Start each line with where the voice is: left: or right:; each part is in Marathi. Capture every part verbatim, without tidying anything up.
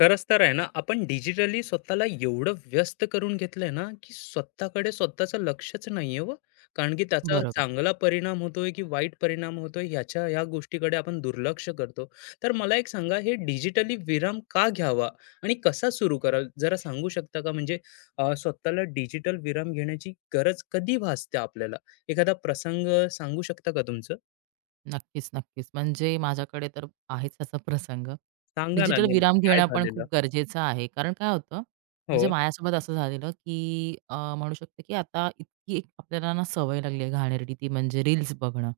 left: खरंच तर आहे ना? आपण डिजिटली स्वतःला एवढं व्यस्त करून घेतलंय ना की स्वतःकडे स्वतःचं लक्षच नाहीये व कारण की त्याचा
right: बरोबर.
left: चांगला परिणाम होतोय की वाईट परिणाम होतोय ह्याच्या ह्या गोष्टीकडे आपण दुर्लक्ष करतो. तर मला एक सांगा, हे डिजिटली विराम का घ्यावा आणि कसा सुरू कराल, जरा सांगू शकता का? म्हणजे अ, स्वतःला डिजिटल विराम घेण्याची गरज कधी भासते आपल्याला? एखादा प्रसंग सांगू शकता का तुमचं?
right: नक्कीच, नक्कीच. म्हणजे माझ्याकडे तर आहेच असा प्रसंग.
left: सांगा ना
right: डिजिटल
left: नेमकं
right: विराम
left: काय
right: घेणं पण
left: झालेलं.
right: खूप गरजेचं आहे. कारण काय होतं,
left: हो.
right: म्हणजे माझ्यासोबत असं झालेलं, की अ, म्हणू शकते, की आता इतकी एक आपल्याला ना सवय लागली आहे घाणेरडी ती म्हणजे रील्स बघणं.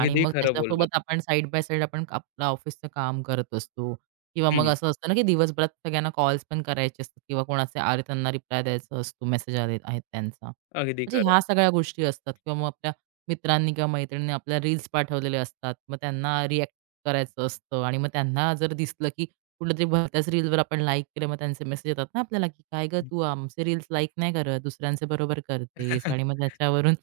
right: आणि मग
left: खरं
right: त्याच्यासोबत
left: बोललात.
right: आपण साइड बाय साइड आपण आपलं ऑफिसचं काम करत असतो किंवा मग
left: हम्म,
right: असं असतं ना, की दिवसभरात सगळ्यांना कॉल्स पण करायचे असतात किंवा कोणाचे आले त्यांना रिप्लाय द्यायचा असतो, मेसेज आले आहेत त्यांचा.
left: अगदी
right: म्हणजे
left: खरं.
right: ह्या सगळ्या गोष्टी असतात किंवा मग आपल्या मित्रांनी किंवा मैत्रिणींनी आपल्याला रील्स पाठवलेले असतात. मग त्यांना रिएक्ट करायचं असतं आणि मग त्यांना जर दिसलं, की कुठल्यातरी भलत्याच रीलवर आपण लाईक केलं, मग त्यांचे मेसेज येतात ना आपल्याला, की "काय गं तू आमचे रील्स लाईक नाही करत, दुसऱ्यांचे बरोबर करतेस." आणि मग त्याच्यावरून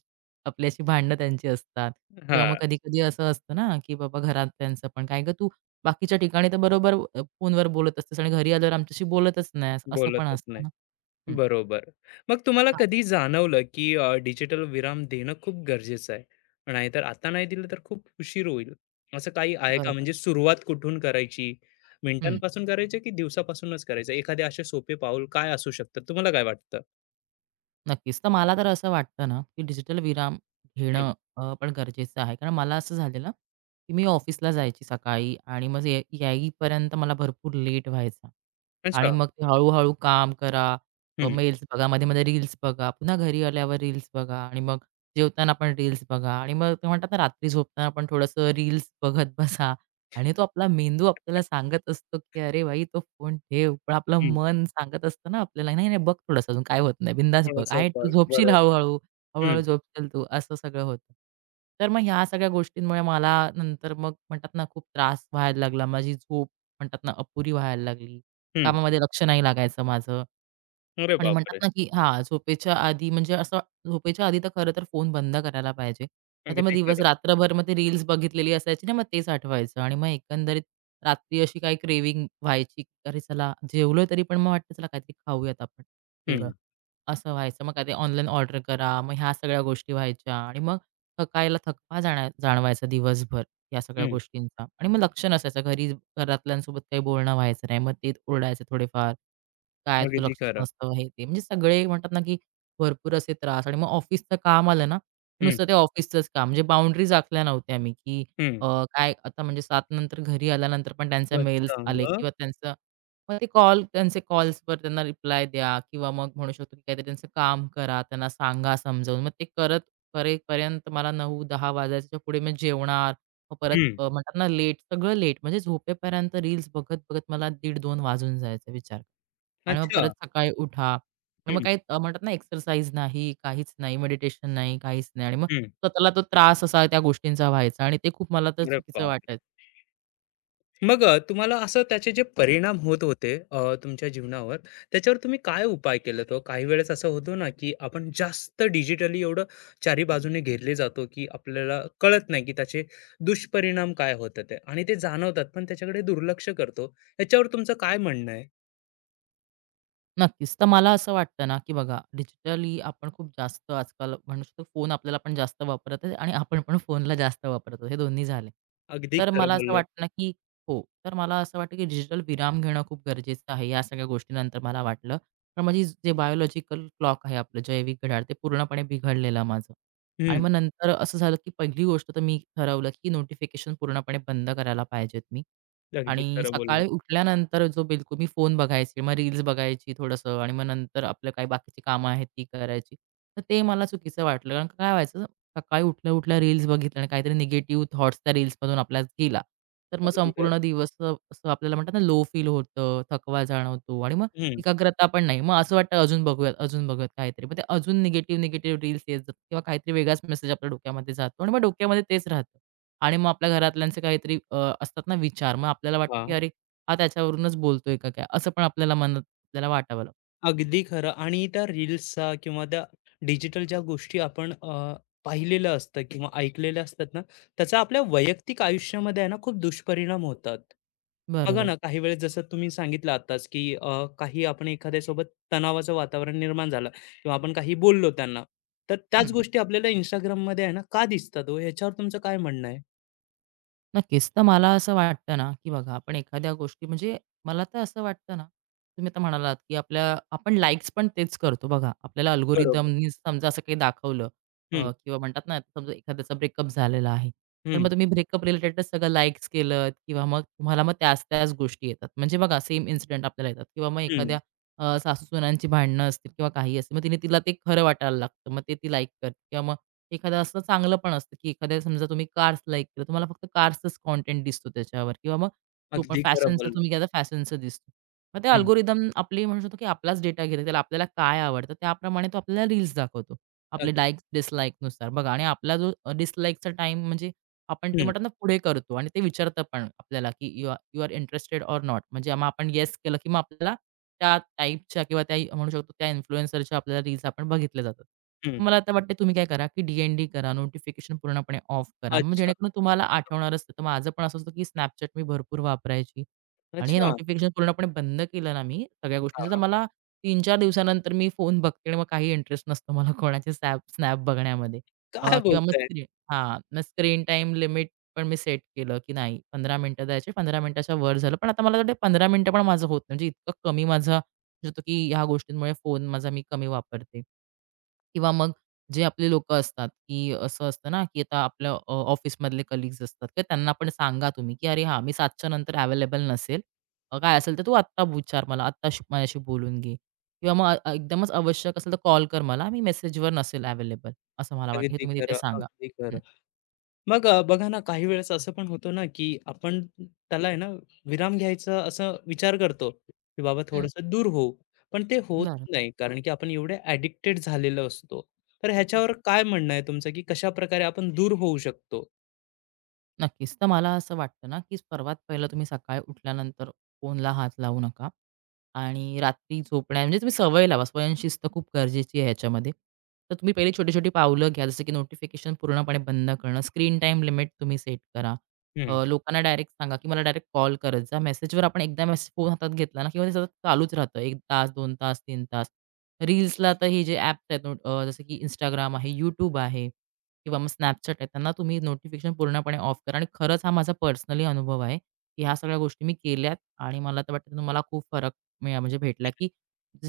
right: आपली भांडणं त्यांची असतात. किंवा मग
left: हां,
right: कधी-कधी असं असतं ना, की बाबा घरातल्यांचं पण, "काय गं तू बाकीच्या ठिकाणी तर बरोबर अ, फोनवर बोलत असतेस आणि घरी आल्यावर आमच्याशी बोलतच नाहीस." असं पण
left: बोलतच
right: असतं
left: नाही.
right: ना. हं.
left: बरोबर. मग तुम्हाला
right: हां,
left: कधी जाणवलं की अ, डिजिटल विराम देणं खूप गरजेचं आहे? नाहीतर आता नाही दिलं तर खूप उशीर होईल. असं काही आहे का?
right: बरोबर.
left: म्हणजे सुरुवात कुठून करायची?
right: हं.
left: मिनिटांपासून करायचं की दिवसापासूनच करायचं? एखादे असे सोपे पाऊल काय असू शकतात? तुम्हाला काय वाटतं?
right: नक्कीच. तर मला तर असं वाटतं ना, की डिजिटल विराम
left: हं.
right: घेणं अ, पण गरजेचं आहे. कारण मला असं झालेलं, की मी ऑफिसला जायची सकाळी आणि मग ये येईपर्यंत मला भरपूर लेट व्हायचा. आणि
left: अच्छा.
right: मग ते हळू काम करा, अ,
left: हं,
right: मेल्स बघा, मध्ये-मध्ये रील्स बघा, पुन्हा घरी आल्यावर रील्स बघा आणि मग जेवताना पण रील्स बघा आणि मग ते म्हणतात ना, रात्री झोपताना पण थोडंसं रील्स बघत बसा आणि तो आपला मेंदू आपल्याला सांगत असतो, की "अरे भाई तो फोन ठेव." पण आपलं
left: हं.
right: मन सांगत असतं ना आपल्याला, "नाही, नाही बघ थोडंसं अजून, काय होत नाही. बिंदास बघ.
left: थोडंसं
right: आहे
left: ब
right: तू झोपशील
left: बरोबर.
right: हळू-हळू,
left: हं,
right: हळूहळू झोपशील तू." असं सगळं होतं. तर मग ह्या सगळ्या गोष्टींमुळे मला नंतर मग म्हणतात ना खूप त्रास व्हायला लागला. माझी झोप म्हणतात ना अपुरी व्हायला लागली.
left: हं.
right: कामामध्ये लक्ष नाही लागायचं माझं.
left: अरे
right: आणि म्हणतात
left: बापरे!
right: ना, की हां, झोपेच्या आधी म्हणजे असं झोपेच्या आधी तर खरं तर फोन बंद करायला पाहिजे. आता मग
left: अगदी
right: दिवस
left: खरं.
right: रात्रभर मग ते रील्स बघितलेली असायची ना, मग तेच आठवायचं आणि मग एकंदरीत रात्री अशी काही क्रेविंग व्हायची. अरे, चला जेवलोय तरी पण मग वाटतं चला काहीतरी खाऊयात आपण वेगळं.
left: हं,
right: असं व्हायचं. मग कधी ऑनलाईन ऑर्डर करा, मग ह्या सगळ्या गोष्टी व्हायच्या आणि मग थकायला थकवा जाणा जाणवायचा दिवसभर या सगळ्या
left: हं.
right: गोष्टींचा आणि मग लक्ष नसायचं. घरी घरातल्यांसोबत काही बोलणं व्हायचं नाही. मग ते ओरडायचे थोडेफार. "काय तुझं
left: अगदी
right: लक्षच
left: खरं.
right: नसतं," हे ते. म्हणजे सगळे म्हणतात ना, की भरपूर असे त्रास आणि मग ऑफिसचं काम आलं ना, की
left: हं,
right: नुसतं ते ऑफिसचंच काम. म्हणजे बाउंडरीज आखल्या नव्हत्या मी, की
left: हं.
right: अ, काय आता म्हणजे सात नंतर घरी आल्यानंतर पण त्यांचे मेल्स
left: अच्छा,
right: आले
left: मग?
right: किंवा त्यांचं. मग ते कॉल त्यांचे कॉल्सवर त्यांना रिप्लाय द्या किंवा मग म्हणू शकतो की काहीतरी त्यांचं काम करा, त्यांना सांगा समजावून. मग ते करत करेपर्यंत मला नऊ दहा वाजायच्या पुढे मी जेवणार. मग परत
left: हं.
right: अ, म्हणतात ना लेट, सगळं लेट म्हणजे झोपेपर्यंत रील्स बघत-बघत मला दीड-दोन वाजून जायचा विचार. कर. आणि मग
left: अच्छा.
right: परत सकाळी उठा. आणि मग
left: हं,
right: काही अ, म्हणतात ना एक्सरसाइज नाही, काहीच नाही, मेडिटेशन नाही, काहीच नाही आणि मग
left: हं.
right: स्वतःला तो त्रास असा त्या गोष्टींचा व्हायचा आणि ते खूप मला तर
left: अरे
right: चुकीचं
left: बापरे!
right: वाटायचं.
left: मग अ, तुम्हाला असं त्याचे जे परिणाम होत होते अ, तुमच्या जीवनावर, त्याच्यावर तुम्ही काय उपाय केलेत हो? काही वेळेस असं होतं ना, की आपण जास्त डिजिटली एवढं चारी बाजूने घेरले जातो, की आपल्याला कळत नाही की त्याचे दुष्परिणाम काय होतात आहे आणि ते जाणवतात, पण त्याच्याकडे दुर्लक्ष करतो. याच्यावर तुमचं काय म्हणणं आहे?
right: नक्कीच. तर मला असं वाटतं ना, की बघा डिजिटली आपण खूप जास्त आजकाल म्हणू शकतो फोन आपल्याला पण जास्त वापरत आहे आणि आपण पण फोनला जास्त वापरतो. हे दोन्ही झाले.
left: अगदी
right: तर मला
left: खरं
right: असं
left: बोललात.
right: वाटतं ना, की हो. तर मला असं वाटतं, की डिजिटल विराम घेणं खूप गरजेचं आहे. या सगळ्या गोष्टीनंतर मला वाटलं. पण माझी जे बायोलॉजिकल क्लॉक आहे आपलं जैविक घड्याळ ते पूर्णपणे बिघडलेलं माझं. आणि
left: हं,
right: मग नंतर असं झालं, की पहिली गोष्ट तर मी ठरवलं, की नोटिफिकेशन पूर्णपणे बंद करायला पाहिजेत मी.
left: अगदी
right: आणि
left: खरं बोललात.
right: सकाळी उठल्यानंतर जो बिलकुल मी फोन बघायची, मग रील्स बघायची थोडंसं आणि मग नंतर आपलं काही बाकीची कामं आहेत ती करायची. तर ते मला चुकीचं वाटलं. कारण काय व्हायचं, सकाळी उठल्या-उठल्या रील्स बघितल्या आणि काहीतरी निगेटिव्ह थॉट्स त्या रील्समधून आपल्याला गेला, तर मग
left: अगदी खरं.
right: संपूर्ण दिवस अ, असं आपल्याला म्हणतात ना लो फील होतं, थकवा जाणवतो आणि मग
left: हं,
right: एकाग्रता पण नाही. मग असं वाटतं अजून बघूयात, अजून बघूयात काहीतरी. मग ते अजून निगेटिव्ह, निगेटिव्ह रील्स येत जातात किंवा काहीतरी वेगळाच मेसेज आपल्या डोक्यामध्ये जातो आणि मग डोक्यामध्ये तेच राहतं. आणि मग आपल्या घरातल्यांचे काहीतरी अ, असतात ना विचार. मग आपल्याला वाटतं, की
left: हां.
right: "अरे, हा त्याच्यावरूनच बोलतोय का काय?" असं पण आपल्याला मनात आपल्याला वाटावं लागतं.
left: अगदी खरं. आणि त्या रील्सचा किंवा त्या डिजिटल ज्या गोष्टी आपण अ, पाहिलेलं असतं किंवा ऐकलेल्या असतात ना, त्याचा आपल्या वैयक्तिक आयुष्यामध्ये आहे ना, खूप दुष्परिणाम होतात. बघा
right: बरोबर.
left: ना, काही वेळेस जसं तुम्ही सांगितलं आत्ताच, की अ, काही आपण एखाद्यासोबत तणावाचं वातावरण निर्माण झालं किंवा आपण काही बोललो त्यांना, तर त्याच
right: हं.
left: गोष्टी आपल्याला Instagramमध्ये आहे ना, का दिसतात हो? ह्याच्यावर तुमचं काय म्हणणं आहे?
right: नक्कीच. तर मला असं वाटतं ना, की बघा आपण एखाद्या गोष्टी म्हणजे मला तर असं वाटतं ना, तुम्ही आता म्हणालात, की आपल्या आपण लाइक्स पण तेच करतो बघा. आपल्याला
left: बरोबर.
right: अल्गोरिदमनी समजा असं काही दाखवलं. अ,
left: हं,
right: किंवा म्हणतात ना, समजा एखाद्याचा ब्रेकअप झालेला आहे. तर
left: हं,
right: मग तुम्ही ब्रेकअप रिलेटेडच सगळं लाइक्स केलत किंवा मग तुम्हाला मग त्याच-त्याच गोष्टी येतात. म्हणजे बघा सेम इन्सिडेंट आपल्याला येतात किंवा मग
left: हं.
right: एखाद्या सासूसुनांची भांडणं असतील किंवा काही असतील. मग तिने तिला ते खरं वाटायला लागतं. मग ते ती लाइक करते किंवा एखादं असं चांगलं पण असतं, की एखाद्या समजा तुम्ही कार्स लाइक केलं, तुम्हाला फक्त कार्सचाच कंटेंट दिसतो त्याच्यावर किंवा मग तो पण
left: अगदी खरं
right: फॅशनचा
left: बोललात.
right: तुम्ही घ्या तर फॅशनचा दिसतो. मग ते
left: हं,
right: अल्गोरिदम आपली म्हणू शकतो, की आपलाच डेटा घेतो. त्याला आपल्याला काय आवडतं त्याप्रमाणे तो आपल्याला रील्स दाखवतो. आपले
left: अगदी.
right: लाइक्स, डिसलाइकनुसार बघा आणि आपला जो अ, डिसलाइकचा म्हणजे आपण ते
left: हं,
right: म्हणतात ना पुढे करतो आणि ते विचारतं पण आपल्याला, की "you are you are interested or not?" म्हणजे मग आपण येस केलं, की मग आपल्याला त्या टाइपच्या किंवा त्या म्हणू शकतो त्या इन्फ्लुएन्सरच्या आपल्याला रील्स आपण बघितल्या जातात.
left: हं.
right: मला आता वाटतं तुम्ही काय करा, की डी करा, नोटिफिकेशन पूर्णपणे ऑफ करा. मग
left: अच्छा,
right: जेणेकरून तुम्हाला आठवणार असतं. तर माझं पण असं असतं, की Snapchat मी भरपूर वापरायची आणि हे
left: अच्छा.
right: नोटिफिकेशन पूर्णपणे बंद केलं ना मी सगळ्या गोष्टीचं, तर
left: हां.
right: मला तीन चार दिवसानंतर मी फोन बघते आणि मग काही इंटरेस्ट नसतो मला कोणाचे स्नॅप स्नॅप बघण्यामध्ये. अ,
left: काय
right: किंवा मग
left: बोलताय?
right: हां, मग स्क्रीन टाईम लिमिट पण मी सेट केलं, की नाही पंधरा मिनिटं द्यायचे, पंधरा मिनिटाच्या वर झालं. पण आता मला वाटतं पंधरा मिनिटं पण माझं होत नाही. म्हणजे इतकं कमी माझा होतो, की ह्या गोष्टींमुळे फोन माझा मी कमी वापरते. किंवा मग जे आपले लोकं असतात, की असं असतं ना, की आता आपल्या अ, ऑफिसमधले कलीग्स असतात, तर त्यांना पण सांगा तुम्ही, की "अरे हां, मी 7च्या नंतर अवेलेबल नसेल. अ, काय असेल तर तू आत्ता विचार मला, आत्ता श माझ्याशी बोलून घे." किंवा मग अ, एकदमच आवश्यक असेल तर कॉल कर मला, मी मेसेजवर नसेल अवेलेबल, असं मला वाटतं. हे
left: अगदी
right: तुम्ही तिथे
left: खरं,
right: सांगा.
left: अगदी खरं. मग अ, बघा ना, काही वेळेस असं पण होतं ना, की आपण त्याला आहे ना, विराम घ्यायचा असा विचार करतो, की बाबा
right: हं.
left: थोडंसं दूर होऊ. पण ते होत
right: बरं.
left: नाही, कारण की आपण एवढे ॲडिक्टेड झालेलो असतो. तर
right: हं.
left: ह्याच्यावर काय म्हणणं आहे तुमचं, की कशाप्रकारे आपण दूर होऊ शकतो?
right: नक्कीच. तर मला असं वाटतं ना, की सर्वात पहिलं तुम्ही सकाळी उठल्यानंतर फोनला हात लावू नका आणि रात्री झोपण्या म्हणजे तुम्ही सवय लावा. स्वयंशिस्त खूप गरजेची आहे ह्याच्यामध्ये. तर तुम्ही पहिली छोटी-छोटी पावलं घ्या. जसं की नोटिफिकेशन पूर्णपणे बंद करणं, स्क्रीन टाईम लिमिट तुम्ही सेट करा.
left: हं.
right: अ, लोकांना डायरेक्ट सांगा, की मला डायरेक्ट कॉल करत जा. मेसेजवर आपण एकदा मेसेज फोन हातात घेतला ना, किंवा ते सतत चालूच राहतं. एक तास, दोन तास, तीन तास. रील्सला तर हे जे ॲप्स आहेत, नो- अ, जसं की Instagram आहे, YouTube आहे. किंवा मग Snapchat आहे, त्यांना तुम्ही नोटिफिकेशन पूर्णपणे ऑफ करा आणि खरंच हा माझा पर्सनली अनुभव आहे, की ह्या सगळ्या गोष्टी मी केल्यात आणि मला तर वाटतं तुम्हाला खूप फरक मिळा म्हणजे भेटला, की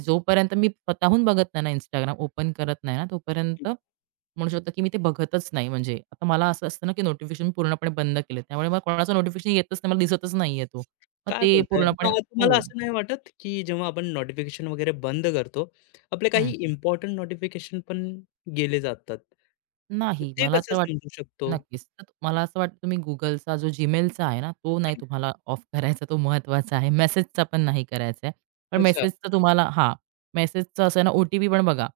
right: जोपर्यंत मी स्वतःहून बघत नाही ना Instagram ओपन करत नाही ना, तोपर्यंत म्हणू शकतो, की मी ते बघतच नाही. म्हणजे आता मला असं असतं ना, की नोटिफिकेशन पूर्णपणे बंद केले. त्यामुळे मला कोणाचं नोटिफिकेशन येतच नाही, मला दिसतच नाहीये तो. मग
left: काय
right: ते
left: बोलताय?
right: पूर्णपणे
left: मग तुम्हाला
right: हो.
left: असं नाही वाटत, की जेव्हा आपण नोटिफिकेशन वगैरे बंद करतो, आपले काही
right: हं.
left: इम्पोर्टंट नोटिफिकेशन पण गेले जातात?
right: नाही.
left: ते
right: मला तर
left: कसं
right: वाट
left: समजू शकतो?
right: नक्कीच. तर मला असं वाटतं तुम्ही Googleचा जो Gmailचा आहे ना, तो नाही तुम्हाला ऑफ करायचा. तो महत्त्वाचा आहे. मेसेजचा पण नाही करायचा आहे. पण
left: अच्छा.
right: मेसेजचा तुम्हाला हां, मेसेजचा असं आहे ना, ओ-टी-पी पण बघा.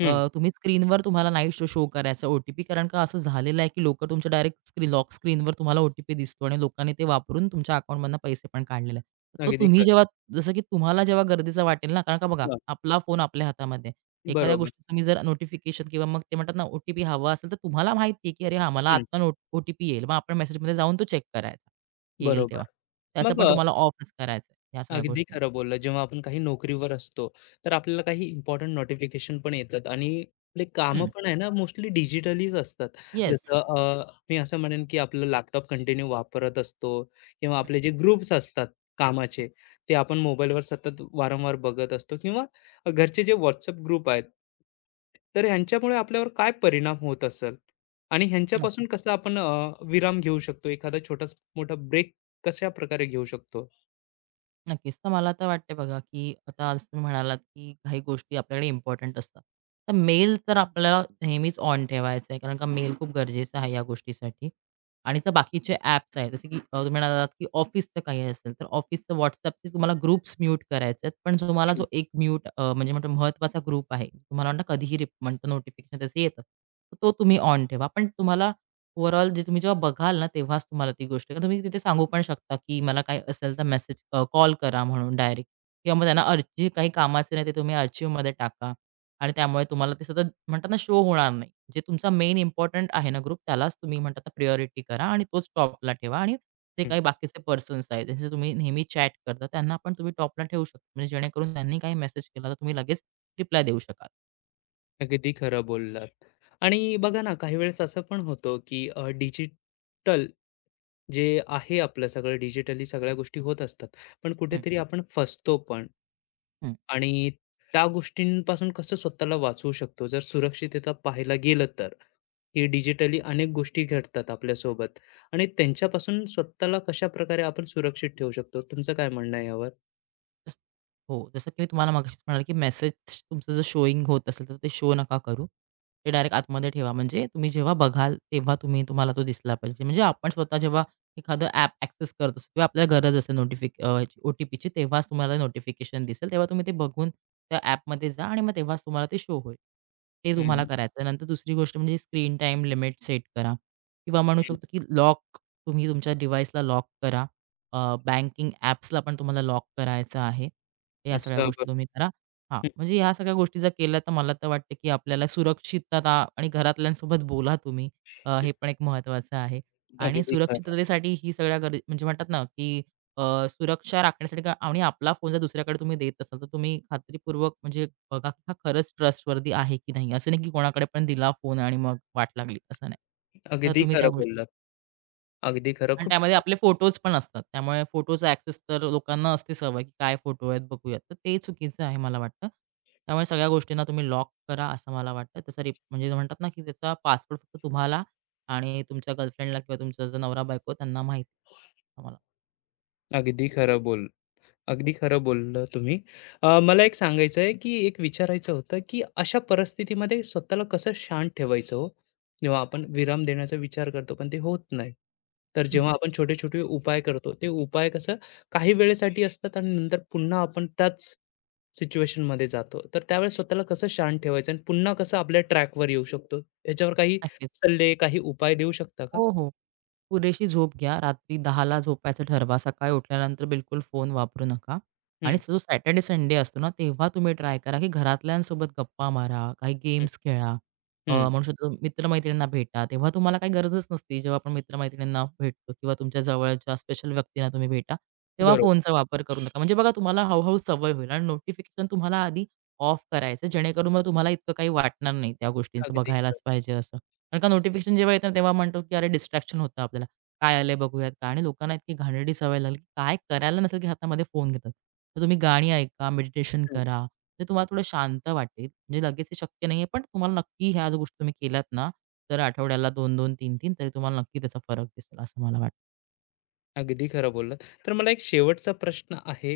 left: हं.
right: अ, तुम्ही स्क्रीनवर तुम्हाला नाही शो शो करायचा ओ-टी-पी कारण का असं झालेलं आहे, की लोकं तुमच्या डायरेक्ट स्क्रीन लॉक स्क्रीनवर तुम्हाला ओ-टी-पी दिसतो आणि लोकांनी ते वापरून तुमच्या अकाउंटमधनं पैसे पण काढलेले आहेत. तर तो
left: अगदी
right: तुम्ही
left: खरं.
right: जेव्हा जसं की तुम्हाला जेव्हा गरजेचं वाटेल ना, कारण का बघा
left: हां.
right: आपला फोन आपल्या हातामध्ये आहे. एखाद्या
left: बरोबर.
right: गोष्टीचं तुम्ही जर नोटिफिकेशन किंवा मग ते म्हणतात ना, ओ हवा असेल, तर तुम्हाला माहिती आहे, की "अरे हां, मला
left: हं.
right: आता नो येईल." मग आपण मेसेजमध्ये जाऊन तो चेक करायचा, येईल
left: बरोबर.
right: तेव्हा. त्याचं
left: मग
right: पण
left: अ,
right: तुम्हाला ऑफच करायचं आहे, ह्या सगळ्या
left: अगदी
right: गोष्टी.
left: खरं बोललं. जेव्हा आपण काही नोकरीवर असतो, तर आपल्याला काही इम्पोर्टंट नोटिफिकेशन पण येतात आणि आपले कामं पण आहे ना, मोस्टली डिजिटलीच असतात. जसं
right: येस.
left: अ, मी असं म्हणेन, की आपलं लॅपटॉप कंटिन्यू वापरत असतो किंवा आपले जे ग्रुप्स असतात कामाचे, ते आपण मोबाईलवर सतत वारंवार बघत असतो किंवा घरचे जे WhatsApp ग्रुप आहेत, तर ह्यांच्यामुळे आपल्यावर काय परिणाम होत असेल? आणि ह्यांच्यापासून कसं आपण अ, विराम घेऊ शकतो? एखादा छोटा मोठा ब्रेक कशाप्रकारे घेऊ शकतो?
right: नक्कीच. तर मला तर वाटते बघा, की आता जसं तुम्ही म्हणालात, की काही गोष्टी आपल्याकडे इम्पॉर्टंट असतात. तर मेल तर आपल्याला नेहमीच ऑन ठेवायचा आहे. कारण का मेल खूप गरजेचा आहे या गोष्टीसाठी. आणि जर बाकीचे ॲप्स आहेत, जसे की अ, तुम्ही म्हणालात, की ऑफिसचं काही असेल, तर ऑफिसचं WhatsAppचे तुम्हाला ग्रुप्स म्यूट करायचे आहेत. पण तुम्हाला
left: हं,
right: जो एक म्यूट म्हणजे म्हणतो महत्त्वाचा ग्रुप आहे. तुम्हाला म्हणता कधीही रिप म्हणतो नोटिफिकेशन त्याचे येतात. तर तो तुम्ही ऑन ठेवा. पण तुम्हाला ओव्हरऑल जे तुम्ही जेव्हा बघाल ना, तेव्हाच तुम्हाला ती गोष्ट कारण तुम्ही तिथे सांगू पण शकता, की मला काही असेल तर मेसेज कॉल करा म्हणून डायरेक्ट किंवा मग त्यांना अर्जी काही कामाचे नाही ते तुम्ही आर्चिव्हमध्ये टाका आणि त्यामुळे तुम्हाला ते सतत म्हणतात ना, शो होणार नाही. जे तुमचा मेन इम्पोर्टंट आहे ना ग्रुप, त्यालाच तुम्ही म्हणतात प्रायोरिटी करा आणि तोच टॉपला ठेवा आणि जे काही बाकीचे पर्सन्स आहेत, ज्यांचे तुम्ही नेहमी चॅट करता, त्यांना पण तुम्ही टॉपला ठेवू शकता. म्हणजे जेणेकरून त्यांनी काही मेसेज केला तर तुम्ही लगेच रिप्लाय देऊ शकाल.
left: अगदी खरं बोललात. आणि बघा ना, काही वेळेस असं पण होतं, की अ, डिजिटल जे आहे आपलं सगळं डिजिटली सगळ्या गोष्टी होत असतात. पण
right: हं.
left: कुठेतरी आपण फसतो पण. आणि त्या गोष्टींपासून कसं स्वतःला वाचवू शकतो? जर सुरक्षितता पाहायला गेलं तर, की डिजिटली अनेक गोष्टी घडतात आपल्यासोबत आणि त्यांच्यापासून स्वतःला कशाप्रकारे आपण सुरक्षित ठेवू शकतो? तुमचं काय म्हणणं आहे यावर?
right: जस हो, जसं की मी तुम्हाला मगाशीच म्हणाले, की मेसेज तुमचं जर शोइंग होत असेल, तर ते शो नका करू. ते डायरेक्ट आतमध्ये ठेवा. म्हणजे तुम्ही जेव्हा बघाल, तेव्हा तुम्ही तुम्हाला तो दिसला पाहिजे. म्हणजे आपण स्वतः जेव्हा एखादं ॲप ॲक्सेस करत असतो किंवा आपल्याला गरज असेल नोटिफिक ओ-टी-पीची, तेव्हाच तुम्हाला नोटिफिकेशन दिसेल. तेव्हा तुम्ही ते बघून त्या ॲपमध्ये जा आणि मग तेव्हाच तुम्हाला ते शो होईल. ते तुम्हाला
left: हं,
right: करायचं नंतर दुसरी गोष्ट म्हणजे स्क्रीन टाईम लिमिट सेट करा किंवा म्हणू
left: हं.
right: शकतो, की लॉक तुम्ही तुमच्या डिव्हाइसला लॉक करा. अ, बँकिंग ॲप्सला पण तुम्हाला लॉक करायचं आहे. या सगळ्या
left: अच्छा,
right: गोष्टी
left: बरं.
right: तुम्ही करा. हां,
left: हम्म,
right: म्हणजे ह्या सगळ्या गोष्टी जर केल्या तर मला तर वाटतं, की आपल्याला सुरक्षितता आणि घरातल्यांसोबत बोला तुम्ही. अ, हे पण एक महत्त्वाचं आहे आणि
left: अगदी खरं.
right: सुरक्षिततेसाठी ही सगळ्या गरज म्हणजे म्हणतात ना, की अ, सुरक्षा राखण्यासाठी का आणि आपला फोन जर दुसऱ्याकडे तुम्ही देत असाल, तर तुम्ही खात्रीपूर्वक म्हणजे बघा, की हा खरंच ट्रस्टवर्दी आहे की नाही. असं नाही, की कोणाकडे पण दिला फोन आणि मग वाट लागली, असं नाही. तर
left: अगदी
right: तुम्ही त्या
left: खरं
right: गोष्टी
left: बोललात. अगदी खरं.
right: आणि
left: खूप
right: त्यामध्ये आपले फोटोज पण असतात. त्यामुळे फोटोचा ॲक्सेस तर लोकांना असते सवय, की काय फोटो आहेत बघूयात. तर ते चुकीचं आहे मला वाटतं. त्यामुळे सगळ्या गोष्टींना तुम्ही लॉक करा असं मला वाटतं. त्याचा रिप म्हणजे म्हणतात ना, की त्याचा पासवर्ड फक्त तुम्हाला आणि तुमच्या गर्लफ्रेंडला किंवा तुमचा जो नवरा-बायको त्यांना माहिती. आम्हाला.
left: अगदी खरं. बोल अगदी खरं बोललं तुम्ही. अ, मला एक सांगायचं आहे, की एक विचारायचं होतं, की अशा परिस्थितीमध्ये स्वतःला कसं शांत ठेवायचं हो? जेव्हा आपण विराम देण्याचा विचार करतो, पण ते होत नाही. तर
right: हं.
left: जेव्हा आपण छोटे-छोटे उपाय करतो, ते उपाय कसं काही वेळेसाठी असतात आणि नंतर पुन्हा आपण त्याच सिच्युएशनमध्ये जातो. तर त्यावेळेस स्वतःला कसं शांत ठेवायचं आणि पुन्हा कसं आपल्या ट्रॅकवर येऊ शकतो? याच्यावर काही
right: नक्कीच.
left: सल्ले, काही उपाय देऊ शकता का?
right: हो, हो. पुरेशी झोप घ्या. रात्री 10:00ला झोपायचं ठरवा. सकाळी उठल्यानंतर बिलकुल फोन वापरू नका. आणि
left: हं,
right: जो सॅटर्डे, संडे असतो ना, तेव्हा तुम्ही ट्राय करा, की घरातल्यांसोबत गप्पा मारा, काही
left: हं,
right: गेम्स खेळा. अ,
left: हं.
right: म्हणू शकतो मित्र भेटा. तेव्हा तुम्हाला काही गरजच नसते. जेव्हा आपण मित्र भेटतो किंवा तुमच्या जवळच्या स्पेशल व्यक्तींना तुम्ही भेटा, तेव्हा
left: बरोबर.
right: फोनचा वापर करू नका. म्हणजे बघा तुम्हाला हळू सवय होईल आणि नोटिफिकेशन तुम्हाला आधी ऑफ करायचं, जेणेकरून मग तुम्हाला इतकं काही वाटणार नाही त्या गोष्टींचं
left: अगदी.
right: बघायलाच पाहिजे असं. कारण का नोटिफिकेशन जेव्हा येतं ना, तेव्हा म्हणतो की अरे डिस्ट्रॅक्शन होतं आपल्याला. काय आलंय बघूयात का? आणि लोकांना इतकी घाणेरडी सवय लागली की काय करायला नसेल की हातामध्ये फोन घेतात. तर तुम्ही गाणी ऐका, मेडिटेशन
left: हं.
right: करा. तर तुम्हाला थोडं शांत वाटेल. म्हणजे लगेच हे शक्य नाहीये, पण तुम्हाला नक्की ह्या ज्या गोष्टी तुम्ही केल्यात ना, तर आठवड्याला दोन-दोन, तीन-तीन तरी तुम्हाला नक्की त्याचा फरक दिसेल असं मला वाटतं.
left: अगदी खरं बोललात. तर मला एक शेवटचा प्रश्न आहे,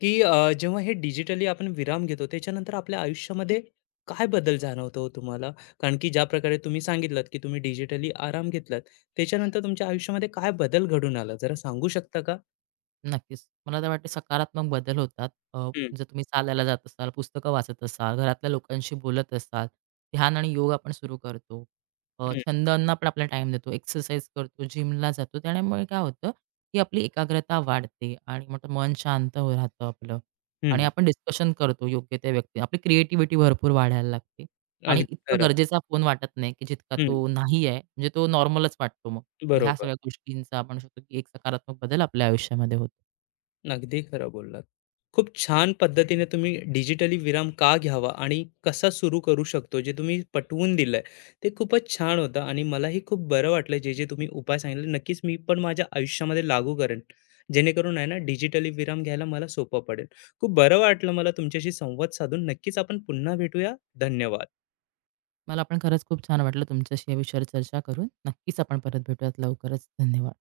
left: की अ, जेव्हा हे डिजिटली आपण विराम घेतो, त्याच्यानंतर आपल्या आयुष्यामध्ये काय बदल जाणवतो हो तुम्हाला? कारण की ज्याप्रकारे तुम्ही सांगितलात, की तुम्ही डिजिटली आराम घेतलात, त्याच्यानंतर तुमच्या आयुष्यामध्ये काय बदल घडून आला? जरा सांगू शकता का?
right: नक्कीच. मला तर वाटते सकारात्मक बदल होतात. अ,
left: हं,
right: जर तुम्ही चालायला जात असाल, पुस्तकं वाचत असाल, घरातल्या लोकांशी बोलत असाल, ध्यान आणि योग आपण सुरू करतो. अ,
left: हं,
right: छंदांना पण आपला टाइम देतो, एक्सरसाइज करतो, जिमला जातो. त्यामुळे काय होतं, की आपली एकाग्रता वाढते आणि मग मन शांत हो राहतं आपलं आणि
left: हं,
right: आपण डिस्कशन करतो योग्य त्या व्यक्ती. आपली क्रिएटिव्हिटी भरपूर वाढायला लागते आणि
left: अगदी
right: इतकं
left: खरं.
right: गरजेचा फोन वाटत नाही, की जितका
left: हं,
right: तो नाही आहे. म्हणजे तो नॉर्मलच वाटतो मग. मग ह्या
left: बरोबर.
right: सगळ्या गोष्टींचा आपण म्हणू शकतो, की एक सकारात्मक बदल आपल्या आयुष्यामध्ये होतो.
left: अगदी खरं बोललात. खूप छान पद्धतीने तुम्ही डिजिटली विराम का घ्यावा आणि कसा सुरू करू शकतो, जे तुम्ही पटवून दिलंय, ते खूपच छान होतं आणि मलाही खूप बरं वाटलं जे-जे तुम्ही उपाय सांगितले. नक्कीच मी पण माझ्या आयुष्यामध्ये लागू करेन, जेणेकरून आहे ना डिजिटली विराम घ्यायला मला सोपं पडेल. खूप बरं वाटलं मला तुमच्याशी संवाद साधून. नक्कीच आपण पुन्हा भेटूया. धन्यवाद.
right: मला पण खरंच खूप छान वाटलं तुमच्याशी या विषयावर चर्चा करून. नक्कीच आपण परत भेटूयात लवकरच. धन्यवाद.